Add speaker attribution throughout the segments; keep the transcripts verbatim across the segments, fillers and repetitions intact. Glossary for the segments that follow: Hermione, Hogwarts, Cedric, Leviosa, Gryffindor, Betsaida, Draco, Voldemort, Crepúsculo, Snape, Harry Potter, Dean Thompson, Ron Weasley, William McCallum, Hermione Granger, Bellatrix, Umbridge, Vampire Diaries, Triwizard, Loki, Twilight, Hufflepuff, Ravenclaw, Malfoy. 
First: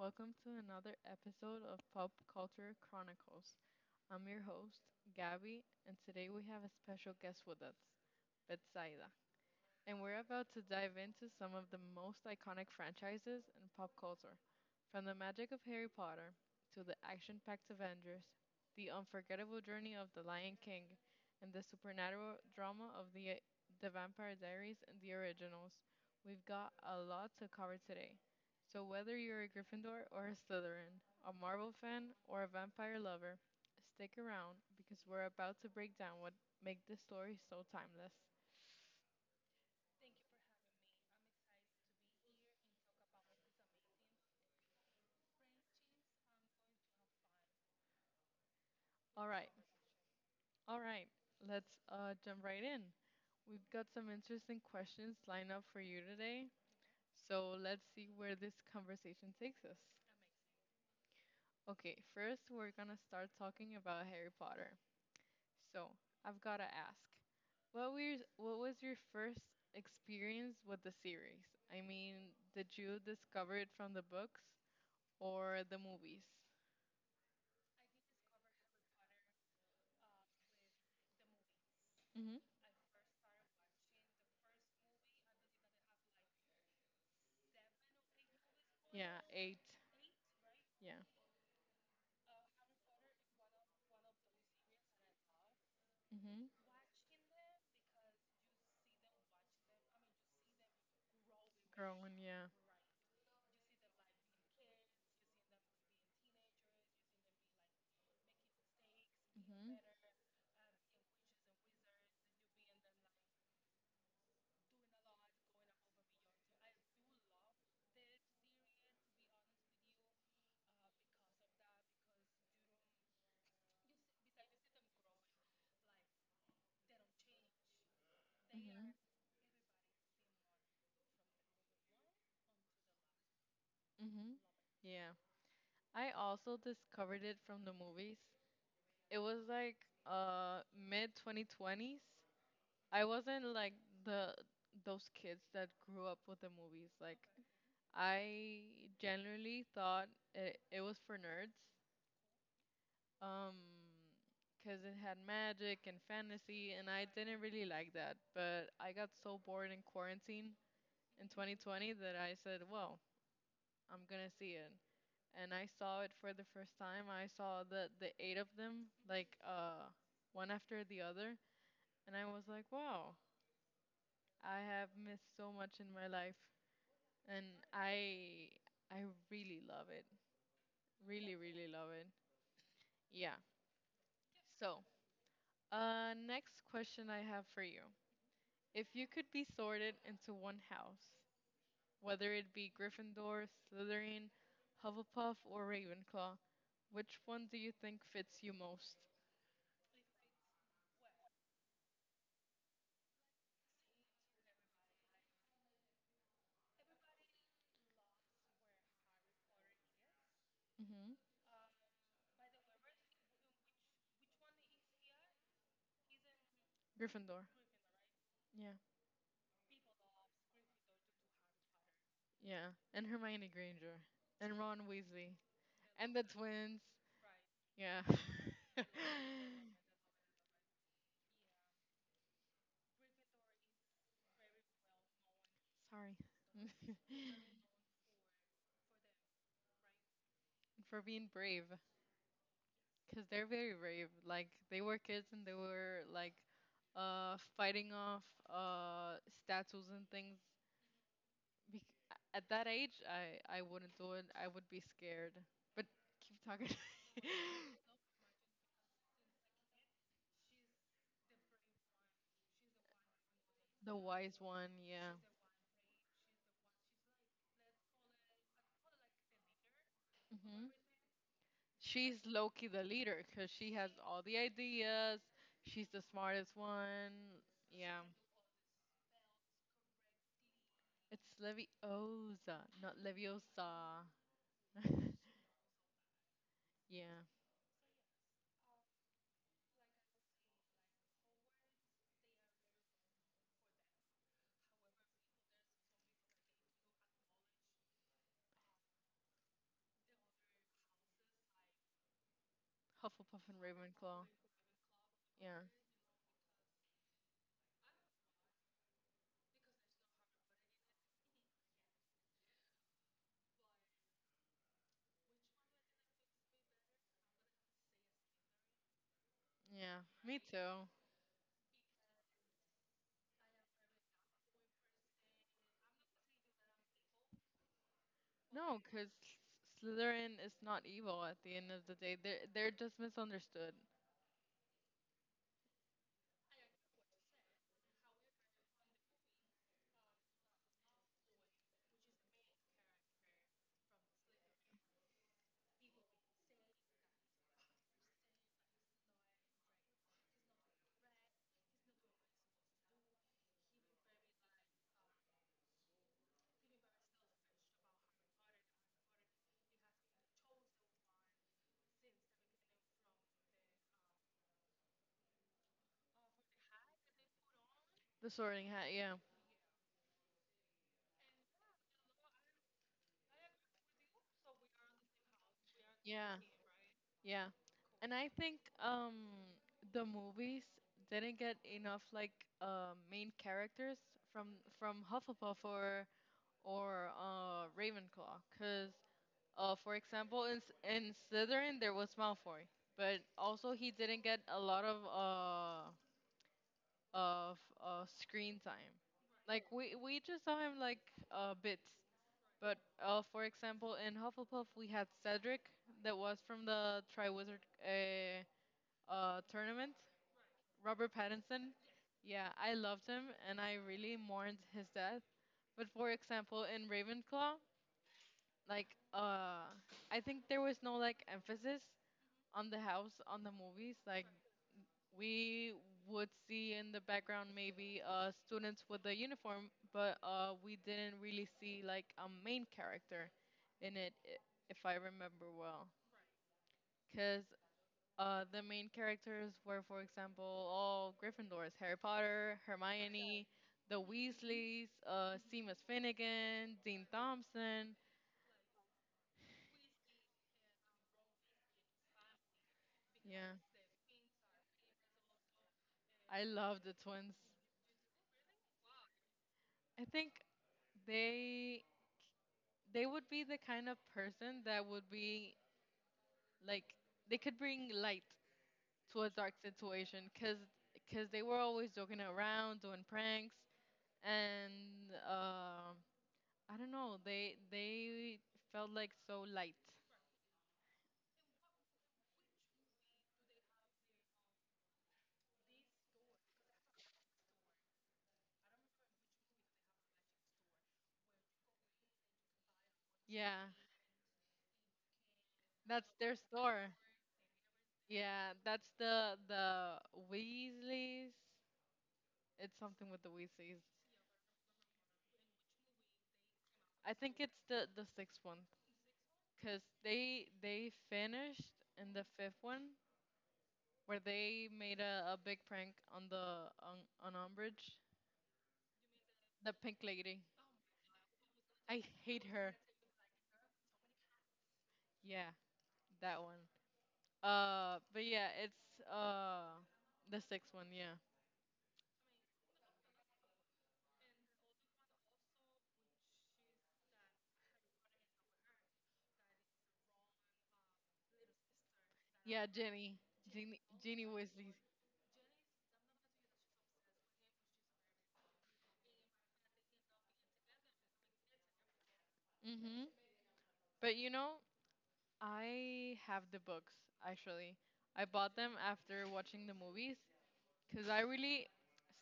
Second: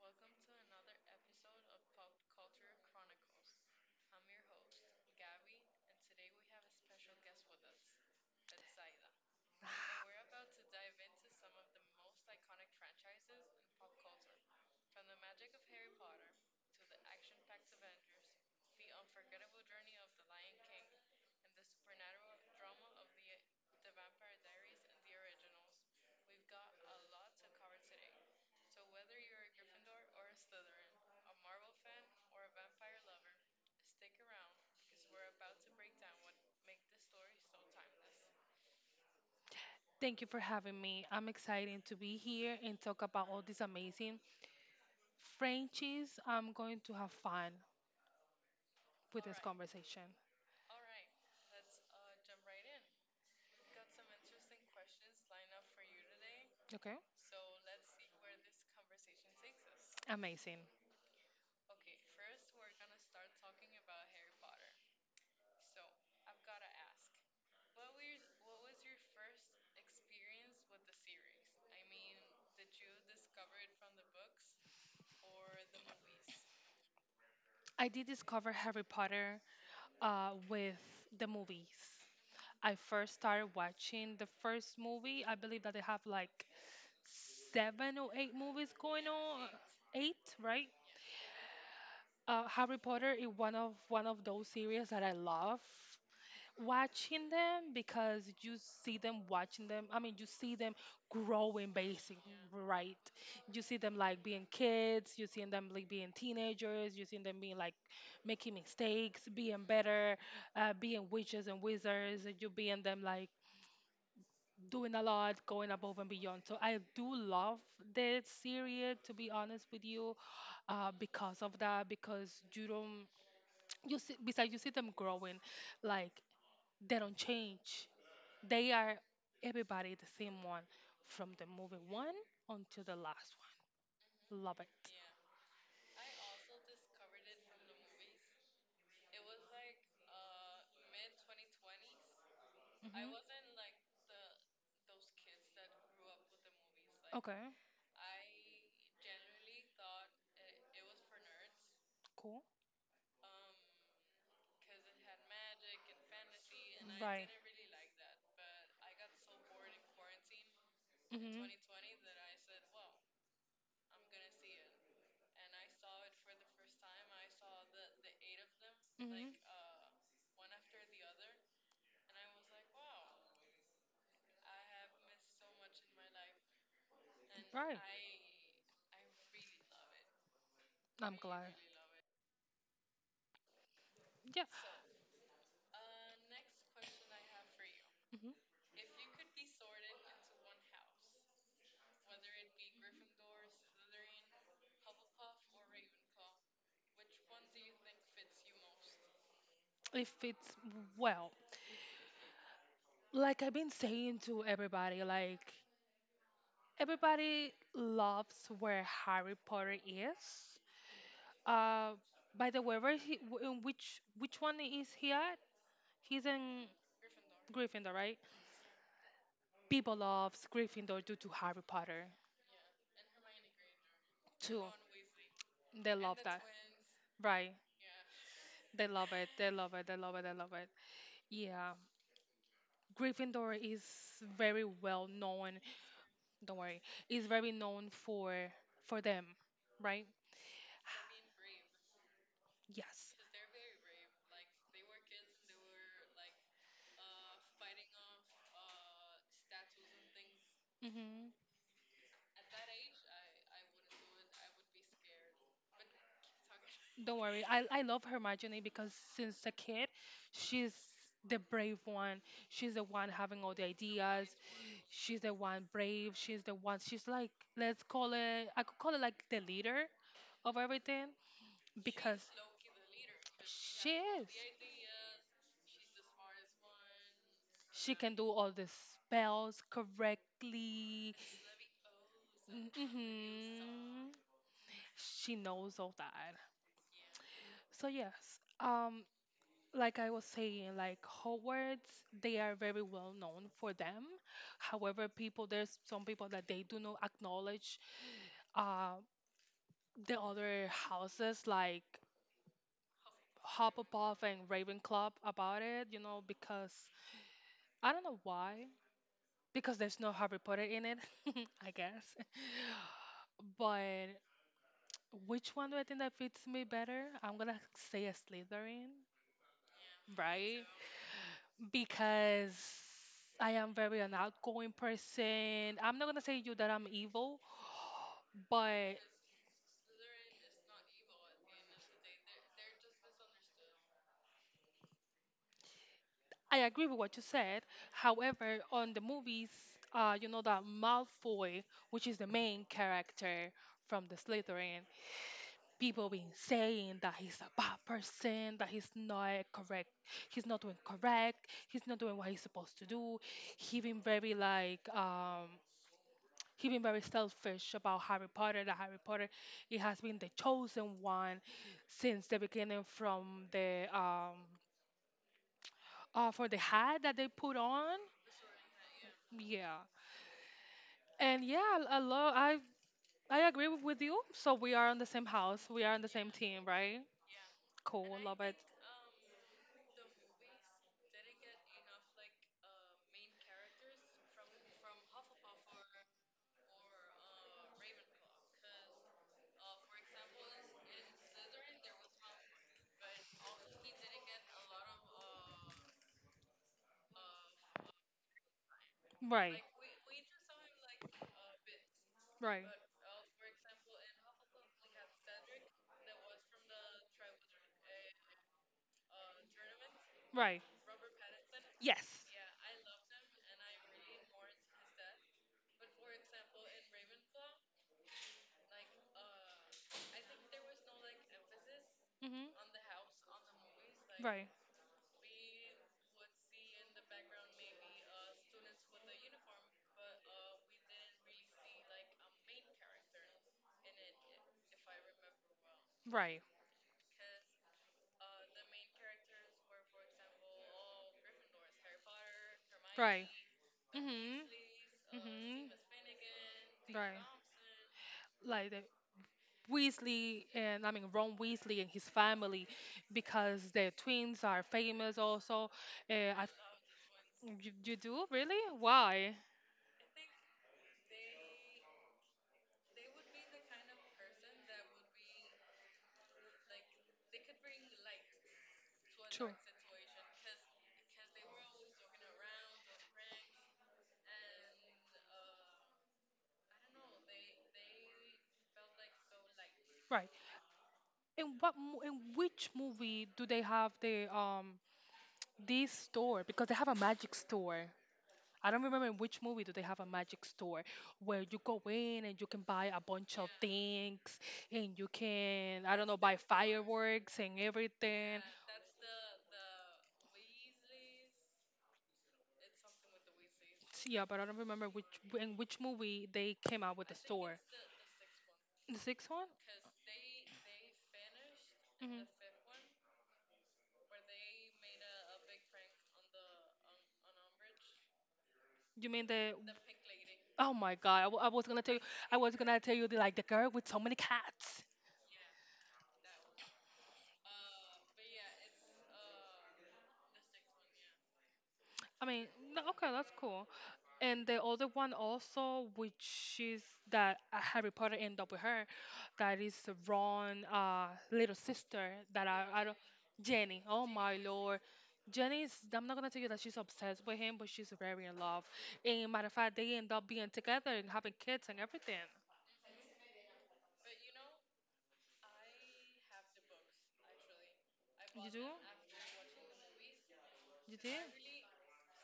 Speaker 1: welcome to another episode of Pop Culture Chronicles. I'm your host, Gabby, and today we have a special guest with us, Betsaida, and we're about to dive into some of the most iconic franchises in pop culture. From the magic of Harry Potter to the action packed Avengers, the unforgettable journey of The Lion King, and the supernatural drama of the, the Vampire Diaries and the originals, we've got a lot to cover today. So, whether you're a Gryffindor or a Slytherin, a Marvel fan or a vampire lover, stick around because we're about to break down what make this story so timeless.
Speaker 2: Thank you for having me. I'm excited to be here and talk about all these amazing Frenchies. I'm going to have fun with
Speaker 1: All
Speaker 2: this
Speaker 1: right.
Speaker 2: conversation.
Speaker 1: All right, let's uh, jump right in. We've got some interesting questions lined up for you today.
Speaker 2: Okay?
Speaker 1: So let's see where this conversation takes us.
Speaker 2: Amazing.
Speaker 1: Okay, first we're gonna start talking about Harry Potter. So I've gotta ask, what were your- what was your first experience with the series? I mean, did you discover it from the books or the movies?
Speaker 2: I did discover Harry Potter uh, with the movies.
Speaker 1: Mm-hmm.
Speaker 2: I first started watching the first movie. I believe that they have like seven or eight movies going
Speaker 1: Yeah,
Speaker 2: on.
Speaker 1: eight.
Speaker 2: Eight, right?
Speaker 1: Yeah.
Speaker 2: Uh, Harry Potter is one of one of those series that I love
Speaker 1: Mm-hmm.
Speaker 2: watching them because you see them watching them. I mean, you see them growing,
Speaker 1: Growing,
Speaker 2: basically,
Speaker 1: yeah.
Speaker 2: right? You see them like being kids, you see them like being teenagers, you see them being like making mistakes, being
Speaker 1: hmm
Speaker 2: better, uh, being witches and wizards, and you being them like doing a lot, going above and beyond. So I do love this series, to be honest with you, uh, because of that, because you don't, you see, besides you see them growing, like they don't change, they
Speaker 1: hmm
Speaker 2: are everybody the same one from the movie one until the last one.
Speaker 1: hmm
Speaker 2: Love it.
Speaker 1: Yeah. I also discovered it from the movies. It was like uh mid twenty twenties. I wasn't
Speaker 2: Mhm.
Speaker 1: like the those kids that grew up with the movies. Like
Speaker 2: Okay,
Speaker 1: I generally thought it, it was for nerds.
Speaker 2: cool.
Speaker 1: Um, Because it had magic and fantasy, and I
Speaker 2: Right.
Speaker 1: didn't really like that. But I got so bored in quarantine in
Speaker 2: Mhm.
Speaker 1: twenty twenty that I said, "Well, I'm gonna see it." And I saw it for the first time. I saw the the eight of them,
Speaker 2: Mhm.
Speaker 1: like uh, one after the other, and I was like, "Wow, I have missed so much in my life," and
Speaker 2: Right.
Speaker 1: I I really love it.
Speaker 2: I'm
Speaker 1: Really,
Speaker 2: glad.
Speaker 1: really love it. Yeah.
Speaker 2: Yeah.
Speaker 1: So, uh, next question I have for you.
Speaker 2: Mhm.
Speaker 1: If you could be sorted into one house, whether it be Gryffindor, Slytherin, Hufflepuff, or Ravenclaw, which one do you think fits you most?
Speaker 2: It fits well. Like I've been saying to everybody, like everybody loves where Harry Potter is.
Speaker 1: hmm
Speaker 2: Uh, by the way, where is he, wh- in which which one is he at? He's in
Speaker 1: Gryffindor.
Speaker 2: Gryffindor, right?
Speaker 1: Yeah.
Speaker 2: People loves Gryffindor due to Harry Potter
Speaker 1: Yeah. And Hermione Granger. And
Speaker 2: too.
Speaker 1: Ron Weasley.
Speaker 2: They
Speaker 1: And
Speaker 2: love
Speaker 1: the
Speaker 2: that.
Speaker 1: twins.
Speaker 2: Right.
Speaker 1: Yeah.
Speaker 2: They love it. They love it. They love it. They love it. Yeah. Gryffindor is very well known.
Speaker 1: Sorry.
Speaker 2: Don't worry. Is very known for for them, right?
Speaker 1: For being brave.
Speaker 2: Yes.
Speaker 1: Because they're very brave. Like they were kids and they were like uh fighting off uh statues and things.
Speaker 2: hmm
Speaker 1: Bec- At that age, I I wouldn't do it. I would be scared. But keep talking.
Speaker 2: Don't worry. I, I love her Hermione because since a kid, she's the brave one. She's the one having all the
Speaker 1: The
Speaker 2: ideas.
Speaker 1: wise one, yeah.
Speaker 2: She's the one brave. She's the one. She's like, let's call it, I could call it like the leader of
Speaker 1: hmm
Speaker 2: everything
Speaker 1: she's
Speaker 2: because
Speaker 1: Loki the leader because she
Speaker 2: she
Speaker 1: has all
Speaker 2: is.
Speaker 1: the ideas. She's the smartest one.
Speaker 2: She
Speaker 1: Yeah.
Speaker 2: can do all the spells correctly.
Speaker 1: It's Leviosa, not Leviosa.
Speaker 2: Mm-hmm. She knows all that.
Speaker 1: Yeah.
Speaker 2: So yes, um, like I was saying, like Hogwarts, they are very well known for them. However, people there's some people that they do not acknowledge uh, the other houses like
Speaker 1: Hufflepuff and
Speaker 2: Hufflepuff
Speaker 1: Ravenclaw.
Speaker 2: and Ravenclaw about
Speaker 1: Yeah.
Speaker 2: it, you know, because I don't know why, because there's no Harry Potter in it, I guess. But which one do I think that fits me better? I'm gonna say a Slytherin,
Speaker 1: Yeah. Me
Speaker 2: right?
Speaker 1: too.
Speaker 2: Because I am very an outgoing person. I'm not gonna say you that I'm evil,
Speaker 1: No,
Speaker 2: but
Speaker 1: because Slytherin is not evil at the end of the day. They're, they're just misunderstood.
Speaker 2: I agree with what you said. However, on the movies, uh, you know that Malfoy, which is the main character from the Slytherin, people been saying that he's a bad person, that he's not correct, he's not doing correct, he's not doing what he's supposed to do. He been very like um he has been very selfish about Harry Potter. That Harry Potter, it has been the chosen one since the beginning, from the um, uh, for the hat that they put on.
Speaker 1: The sorting hat, yeah.
Speaker 2: Yeah, and yeah, I I love. I I agree with with you. So we are on the same house. We are on the same
Speaker 1: Yeah,
Speaker 2: team, right?
Speaker 1: yeah. And
Speaker 2: Cool,
Speaker 1: I
Speaker 2: love it.
Speaker 1: think um the movies didn't get enough like uh, main characters from from Hufflepuff or or uh cause Uh, for example, in S- in Slytherin there was Malfoy, but also he didn't get a lot of uh of uh screen time.
Speaker 2: Right,
Speaker 1: Like we we just saw him like uh bits.
Speaker 2: right,
Speaker 1: But uh, for example, in Hufflepuff we had Cedric that was from the Triwizard uh, uh, tournament.
Speaker 2: right.
Speaker 1: Robert Pattinson,
Speaker 2: Yes.
Speaker 1: yeah, I loved him and I really mourned his death. But for example, in Ravenclaw, like uh, I think there was no like emphasis
Speaker 2: hmm
Speaker 1: on the house on the movies. Like
Speaker 2: Right,
Speaker 1: we would see in the background maybe uh, students with a uniform, but uh, we didn't really see like a main character in it, i- if I remember well.
Speaker 2: right.
Speaker 1: Because uh, the main characters were, for example, all Gryffindors: Harry Potter,
Speaker 2: Right.
Speaker 1: Hermione, the
Speaker 2: Mhm.
Speaker 1: Weasleys, uh,
Speaker 2: Mhm.
Speaker 1: Seamus Finnegan, Dean
Speaker 2: Right.
Speaker 1: Thompson.
Speaker 2: Like the Weasley, and I mean Ron Weasley and his family,
Speaker 1: Yeah,
Speaker 2: because their twins are famous also. Uh,
Speaker 1: I
Speaker 2: I,
Speaker 1: love the twins.
Speaker 2: you, you do really? Why?
Speaker 1: I think they they would be the kind of person that would be like they could bring light to a
Speaker 2: True.
Speaker 1: dark situation because cause 'cause they were always joking around doing pranks and uh, I don't know, they they felt like so light.
Speaker 2: Right. And what mo- in which movie do they have the um this store? Because they have a magic store. I don't remember in which movie do they have a magic store where you go in and you can buy a bunch of
Speaker 1: Yeah,
Speaker 2: things and you can I
Speaker 1: that's
Speaker 2: don't know
Speaker 1: their
Speaker 2: buy
Speaker 1: store.
Speaker 2: fireworks and everything. S-
Speaker 1: Yeah, that's the the Weasleys. It's something with the Weasleys.
Speaker 2: Yeah, but I don't remember which in which movie they came out with
Speaker 1: I
Speaker 2: the
Speaker 1: think it's
Speaker 2: store.
Speaker 1: the the sixth one,
Speaker 2: The sixth one?
Speaker 1: because they they finished in the
Speaker 2: hmm
Speaker 1: fifth one where they made a, a big prank on the on, on Umbridge.
Speaker 2: You mean the?
Speaker 1: The pink lady.
Speaker 2: Oh my God! I, w- I was gonna tell you.
Speaker 1: I
Speaker 2: I
Speaker 1: hate
Speaker 2: was
Speaker 1: her.
Speaker 2: gonna tell you the, like the girl with so many cats.
Speaker 1: Yeah, that one. Uh, but yeah, it's uh the sixth one. Yeah,
Speaker 2: I mean, no, okay, that's cool. And the other one also, which is that uh, Harry Potter end up with her, that is Ron, uh, little sister that I,
Speaker 1: yeah,
Speaker 2: I don't,
Speaker 1: Jenny, Jenny,
Speaker 2: Jenny. Oh
Speaker 1: Jenny
Speaker 2: my
Speaker 1: Wesley.
Speaker 2: lord, Jenny is. I'm not gonna tell you that she's obsessed with him, but she's very in love. And matter of fact, they end up being together and having kids and everything.
Speaker 1: Mm-hmm. But you know, I have the books actually. I
Speaker 2: You
Speaker 1: bought
Speaker 2: do?
Speaker 1: them after watching the movies,
Speaker 2: You
Speaker 1: because
Speaker 2: did?
Speaker 1: I really,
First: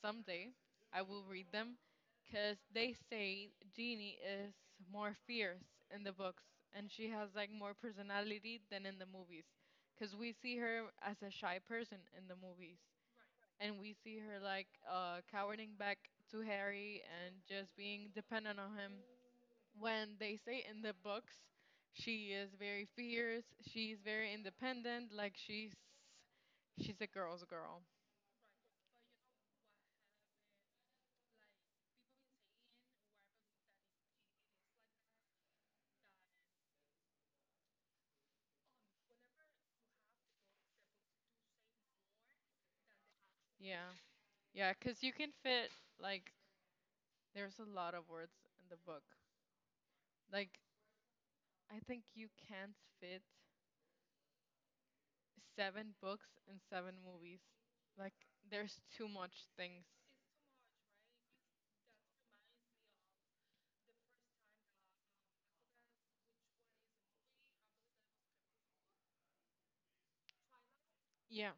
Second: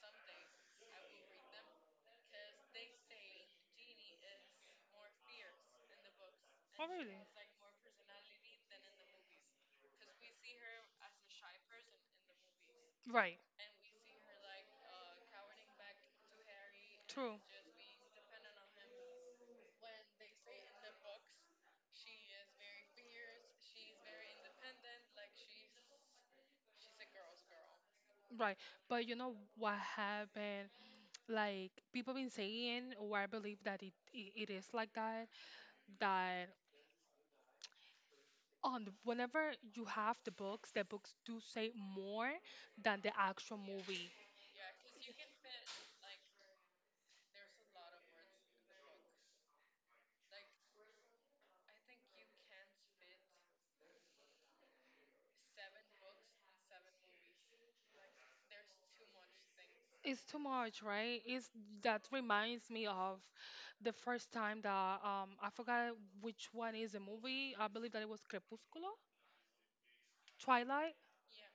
Speaker 1: someday I will read them because they say Jeannie is more fierce in the books
Speaker 2: Oh
Speaker 1: and she
Speaker 2: really?
Speaker 1: has like more personality than in the movies, because we see her as a shy person in the movies
Speaker 2: Right.
Speaker 1: and we see her like uh, cowering back to Harry and
Speaker 2: True.
Speaker 1: just being dependent on him when they say in the books she is very fierce, she's very independent, like she's she's a girl's girl.
Speaker 2: Right. But you know what happened? Like people been saying, or I believe that it, it, it is like that, that on the- whenever you have the books, the books do say more than the actual
Speaker 1: Yeah.
Speaker 2: movie.
Speaker 1: Yeah, because you can fit, like, there's a lot of words in the book. Like, I think you can't fit seven books and seven movies. Like, there's too much things.
Speaker 2: It's too much, right? It's that reminds me of the first time that um I forgot which one is a movie. I believe that it was Crepúsculo, Twilight.
Speaker 1: Yeah.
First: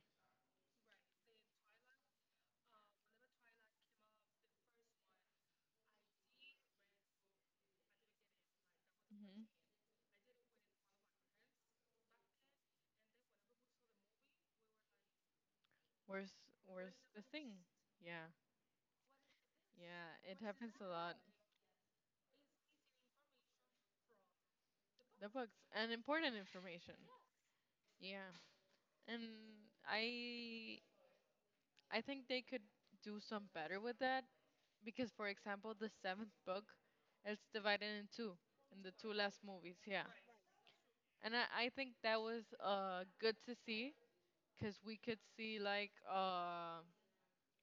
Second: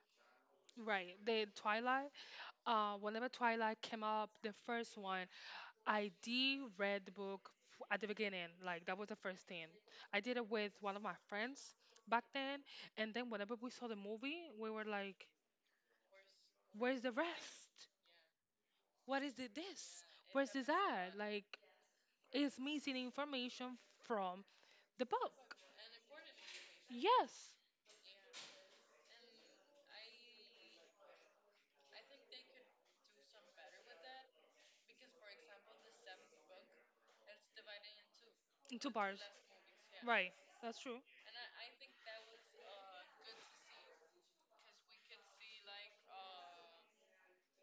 Speaker 2: Right, the Twilight. Uh, whenever Twilight came up, the first one, I did read the book f- at the beginning. Like that was the
Speaker 1: hmm
Speaker 2: first thing. I did it with one of my friends back then, and then whenever we saw the movie, we were like,
Speaker 1: Where's where's
Speaker 2: "Where's the
Speaker 1: the thing?
Speaker 2: rest?
Speaker 1: Yeah,
Speaker 2: What is it this?
Speaker 1: yeah, it
Speaker 2: Where's this
Speaker 1: happens a lot.
Speaker 2: at? Like, it's missing information from the
Speaker 1: The
Speaker 2: book."
Speaker 1: books and important information.
Speaker 2: Yes,
Speaker 1: Yeah, and I I think they could do some better with that. Because for example the seventh book, it's divided in two,
Speaker 2: in
Speaker 1: in
Speaker 2: two
Speaker 1: the two
Speaker 2: bars.
Speaker 1: last movies. Yeah,
Speaker 2: Right, that's true.
Speaker 1: and i, I think that was uh good to see because we could see like uh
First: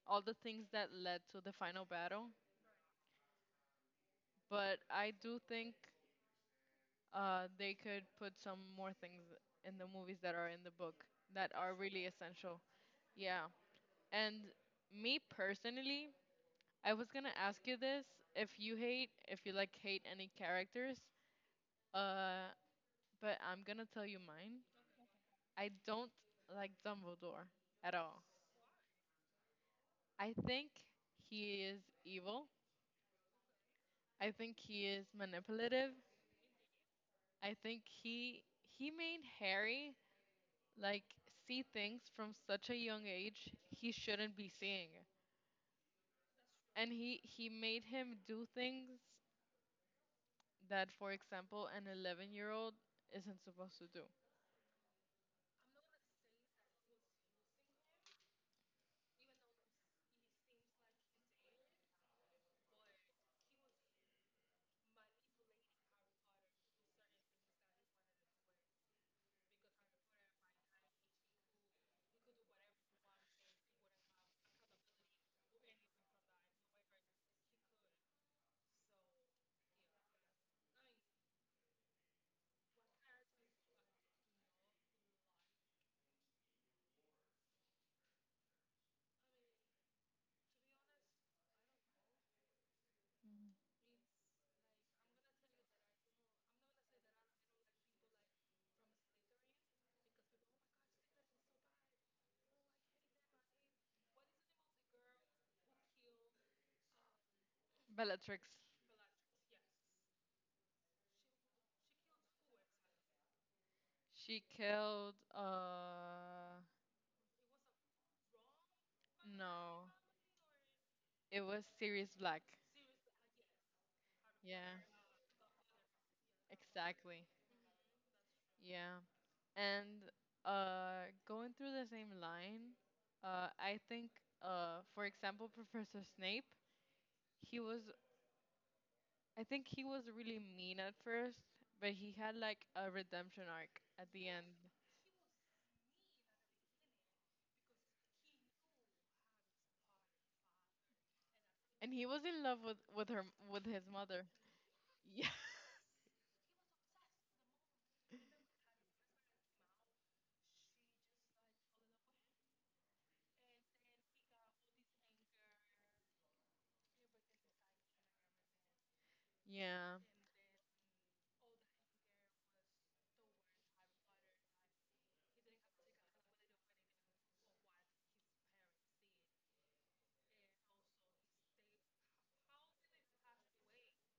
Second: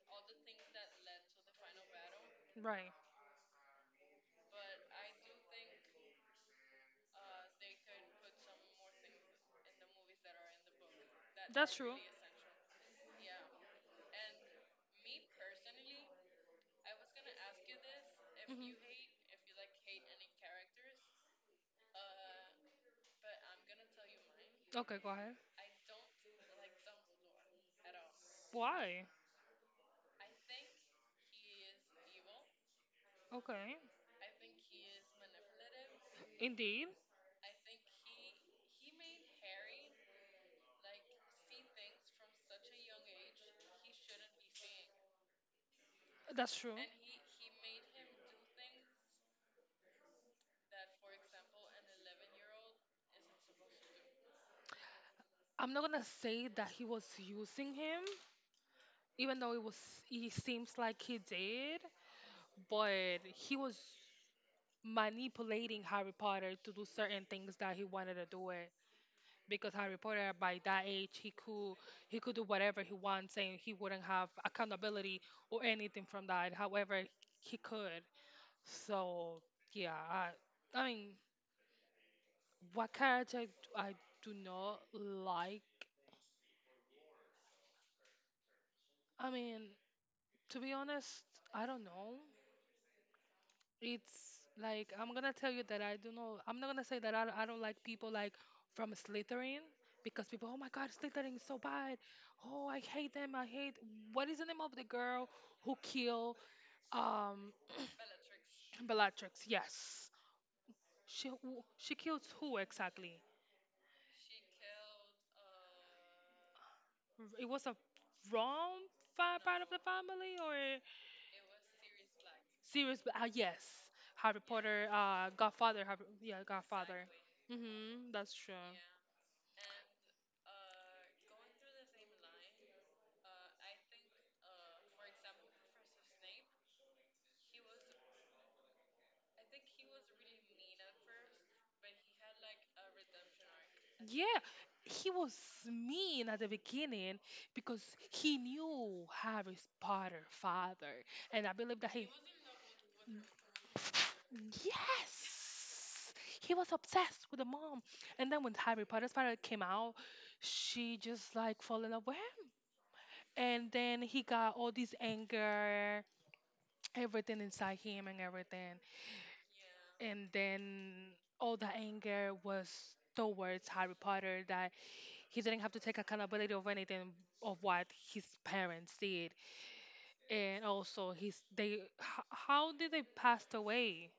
Speaker 1: all the things that led to the final battle,
Speaker 2: Right,
Speaker 1: but I do think uh they could put some more things in the movies that are in the book that are
Speaker 2: that's true.
Speaker 1: really essential. Yeah. And me personally, I was gonna ask you this, if you hate, if you like hate any characters, uh but I'm gonna tell you mine.
Speaker 2: Okay, go ahead.
Speaker 1: I don't like Dumbledore at all.
Speaker 2: Why?
Speaker 1: I think he is evil.
Speaker 2: Okay.
Speaker 1: I think he is manipulative.
Speaker 2: Indeed.
Speaker 1: I think he he made Harry like see things from such a young age he shouldn't be seeing.
Speaker 2: That's true.
Speaker 1: And he he made him do things that, for example, an eleven-year-old isn't supposed to do.
Speaker 2: I'm not gonna say that he was using him, even though it was he seems like he did, but he was manipulating Harry Potter to do certain things that he wanted to do it. Because Harry Potter by that age he could he could do whatever he wants and he wouldn't have accountability or anything from that. However, he could. So yeah, I, I mean, what character d- I do not like? I mean, to be honest, I don't know. It's like I'm gonna tell you that I don't know. I'm not gonna say that I, I don't like people like from Slytherin because people, oh my God, Slytherin is so bad. Oh, I hate them. I hate. What is the name of the girl who killed um
Speaker 1: Bellatrix.
Speaker 2: Bellatrix? Yes, she who- she kills who exactly?
Speaker 1: She killed uh
Speaker 2: r- it was a wrong fa- part of the
Speaker 1: no
Speaker 2: family or
Speaker 1: It was Sirius Black.
Speaker 2: serious but, uh, yes Harry
Speaker 1: Yeah,
Speaker 2: Potter uh godfather Harry, yeah godfather
Speaker 1: exactly.
Speaker 2: mm-hmm that's true.
Speaker 1: Yeah. And uh, going through the same line, uh, I think, uh, for example, Professor Snape, he was, I think he was really mean at first, but he had like a redemption arc at
Speaker 2: Yeah
Speaker 1: the end.
Speaker 2: he was mean at the beginning because he knew Harry's Potter father and I believe that
Speaker 1: And he
Speaker 2: he
Speaker 1: was in love with, with her, with his mother. Yeah.
Speaker 2: Yes. He was obsessed with the mom. And then when Harry Potter's father came out, she just like fell in love with and then he got all this anger everything inside him and everything
Speaker 1: Yeah.
Speaker 2: and then all the anger was towards Harry Potter that he didn't have to take accountability of anything of what his parents did and also his they h- how did they pass away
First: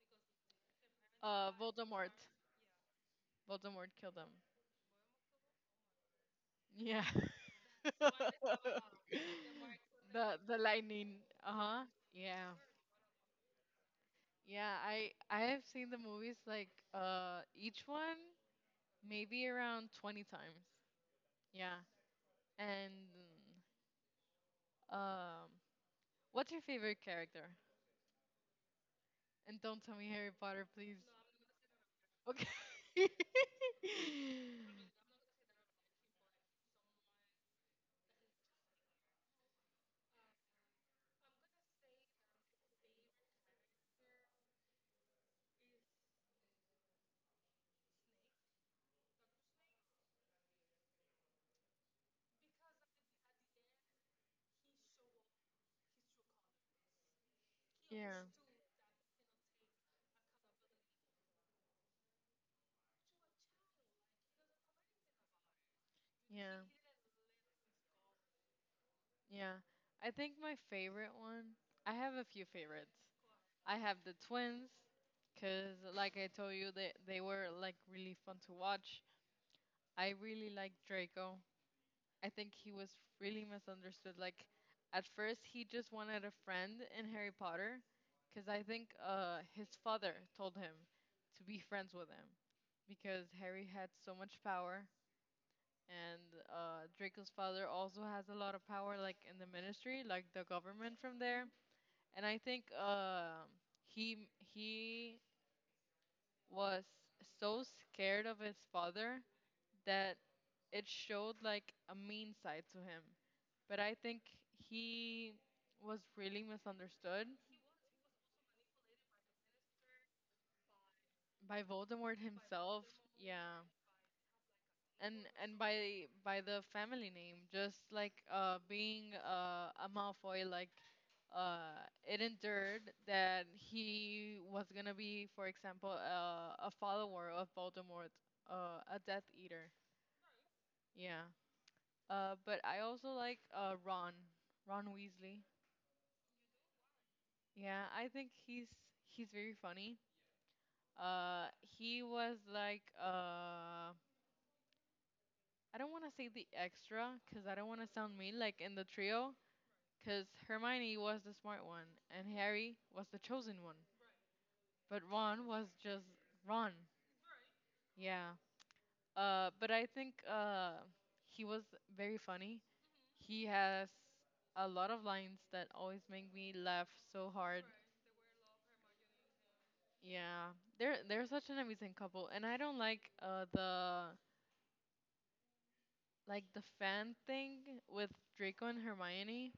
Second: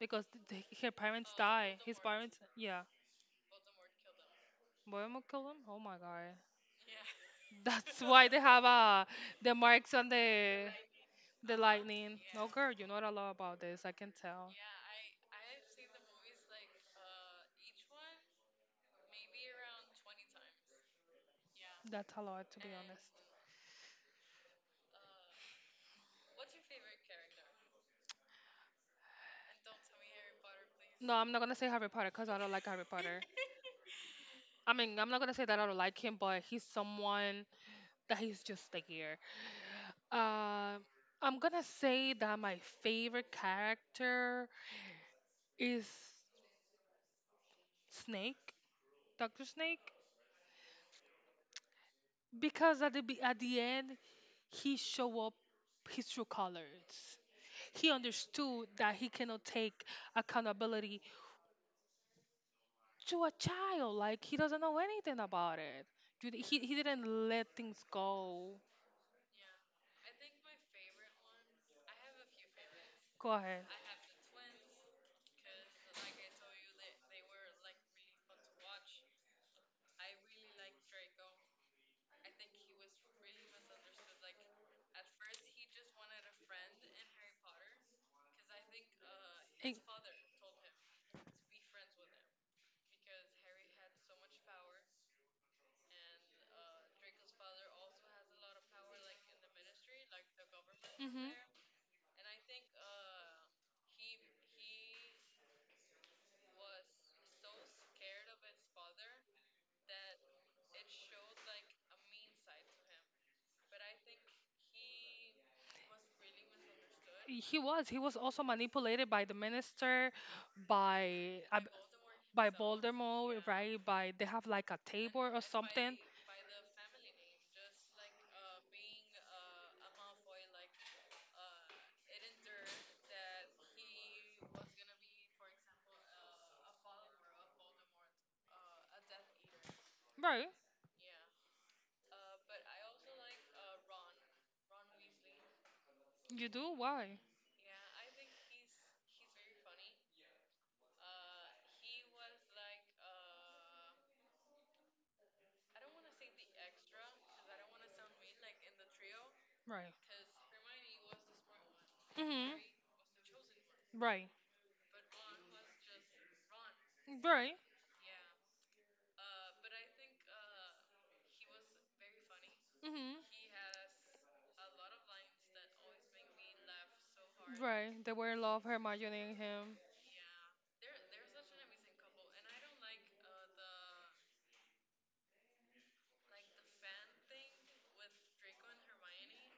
Speaker 2: because th- th- her parents
Speaker 1: Uh,
Speaker 2: died his
Speaker 1: Voldemort.
Speaker 2: parents yeah
Speaker 1: Voldemort killed him.
Speaker 2: William McCallum? Oh my god.
Speaker 1: Yeah.
Speaker 2: That's why they have uh, the marks on
Speaker 1: the the
Speaker 2: the
Speaker 1: lightning. Uh
Speaker 2: the
Speaker 1: huh.
Speaker 2: lightning. No,
Speaker 1: Yeah.
Speaker 2: girl, you know a lot about this. I can tell.
Speaker 1: Yeah. I I have seen the movies like uh each one maybe around twenty times. Yeah.
Speaker 2: That's a lot, to be
Speaker 1: And
Speaker 2: honest.
Speaker 1: um, what's your favorite character? And don't tell me Harry Potter, please.
Speaker 2: No, I'm not gonna say Harry Potter because I
Speaker 1: Okay.
Speaker 2: don't like Harry Potter. I mean, I'm not gonna say that I don't like him, but he's someone that he's just here. Uh, I'm gonna say that my favorite character is Snake, Doctor Snake. Because at the be- at the end, he show up his true colors. He
Speaker 1: Yeah.
Speaker 2: understood that he cannot take accountability to a child. Like he doesn't know anything about it. Dude, He
Speaker 1: Yeah.
Speaker 2: he didn't let things go.
Speaker 1: Yeah. I think my favorite one, I have a few favorites.
Speaker 2: Go ahead.
Speaker 1: I have the twins, because, like I told you, they, they were like really fun to watch. I really like Draco. I think he was really misunderstood. Like, at first, he just wanted a friend in Harry Potter, because I think uh, his
Speaker 2: Ex-
Speaker 1: father told him to be friends with him, because Harry had so much power and uh, Draco's father also has a lot of power, like in the ministry, like the government from
Speaker 2: Mhm.
Speaker 1: there. And I think uh, he he was so scared of his father that it showed like a mean side to him. But I think he was really misunderstood
Speaker 2: He was. He was also manipulated by the minister, by.
Speaker 1: by Voldemort
Speaker 2: By
Speaker 1: himself.
Speaker 2: Baltimore,
Speaker 1: Yeah.
Speaker 2: right? By they have like a
Speaker 1: and
Speaker 2: table or
Speaker 1: and
Speaker 2: something,
Speaker 1: by by the family name, just like uh being uh, a Malfoy, like uh it endured that he was gonna be, for example, uh, a follower of Voldemort, uh a Death Eater.
Speaker 2: right?
Speaker 1: Yeah. Uh, but I also like uh Ron Ron Weasley.
Speaker 2: You do why?
Speaker 1: Yeah, I think he's he's very funny. uh he was like uh I don't want to say the extra because I don't want to sound mean, like in the trio.
Speaker 2: Right.
Speaker 1: Because Hermione was the smart one, and
Speaker 2: Mhm.
Speaker 1: Harry was the chosen one.
Speaker 2: Right.
Speaker 1: But Ron was just Ron.
Speaker 2: Right.
Speaker 1: Yeah. Uh, but I think uh, he was very funny.
Speaker 2: Mhm.
Speaker 1: He has a lot of lines that always make me laugh so hard.
Speaker 2: Right. They were in love, Hermione and him.
Speaker 1: Yeah, they're they're such an amazing couple, and I don't like uh the like the fan thing with Draco and Hermione.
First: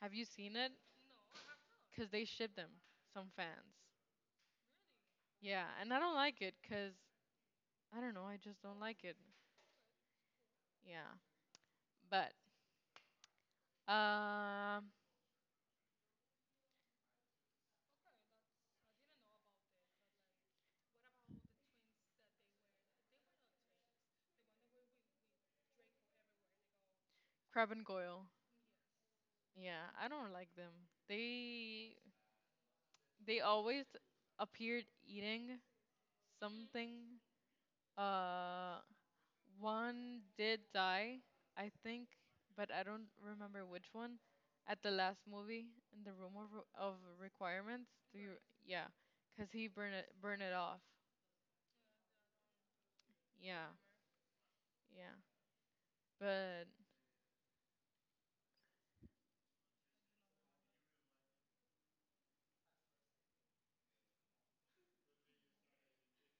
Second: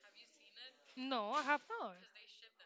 Speaker 1: Have you seen it?
Speaker 2: No, I have not.
Speaker 1: Cause they ship them, some fans. Yeah, and I don't like it because I don't know, I just don't like it. Yeah, but um, crab and Goyle. Yeah, I don't like them. They they always appeared eating something. Uh, one did die, I think, but I don't remember which one. At the last movie in the room of, of requirements, do you? Yeah, cause he burned it burned it off. Yeah, yeah, but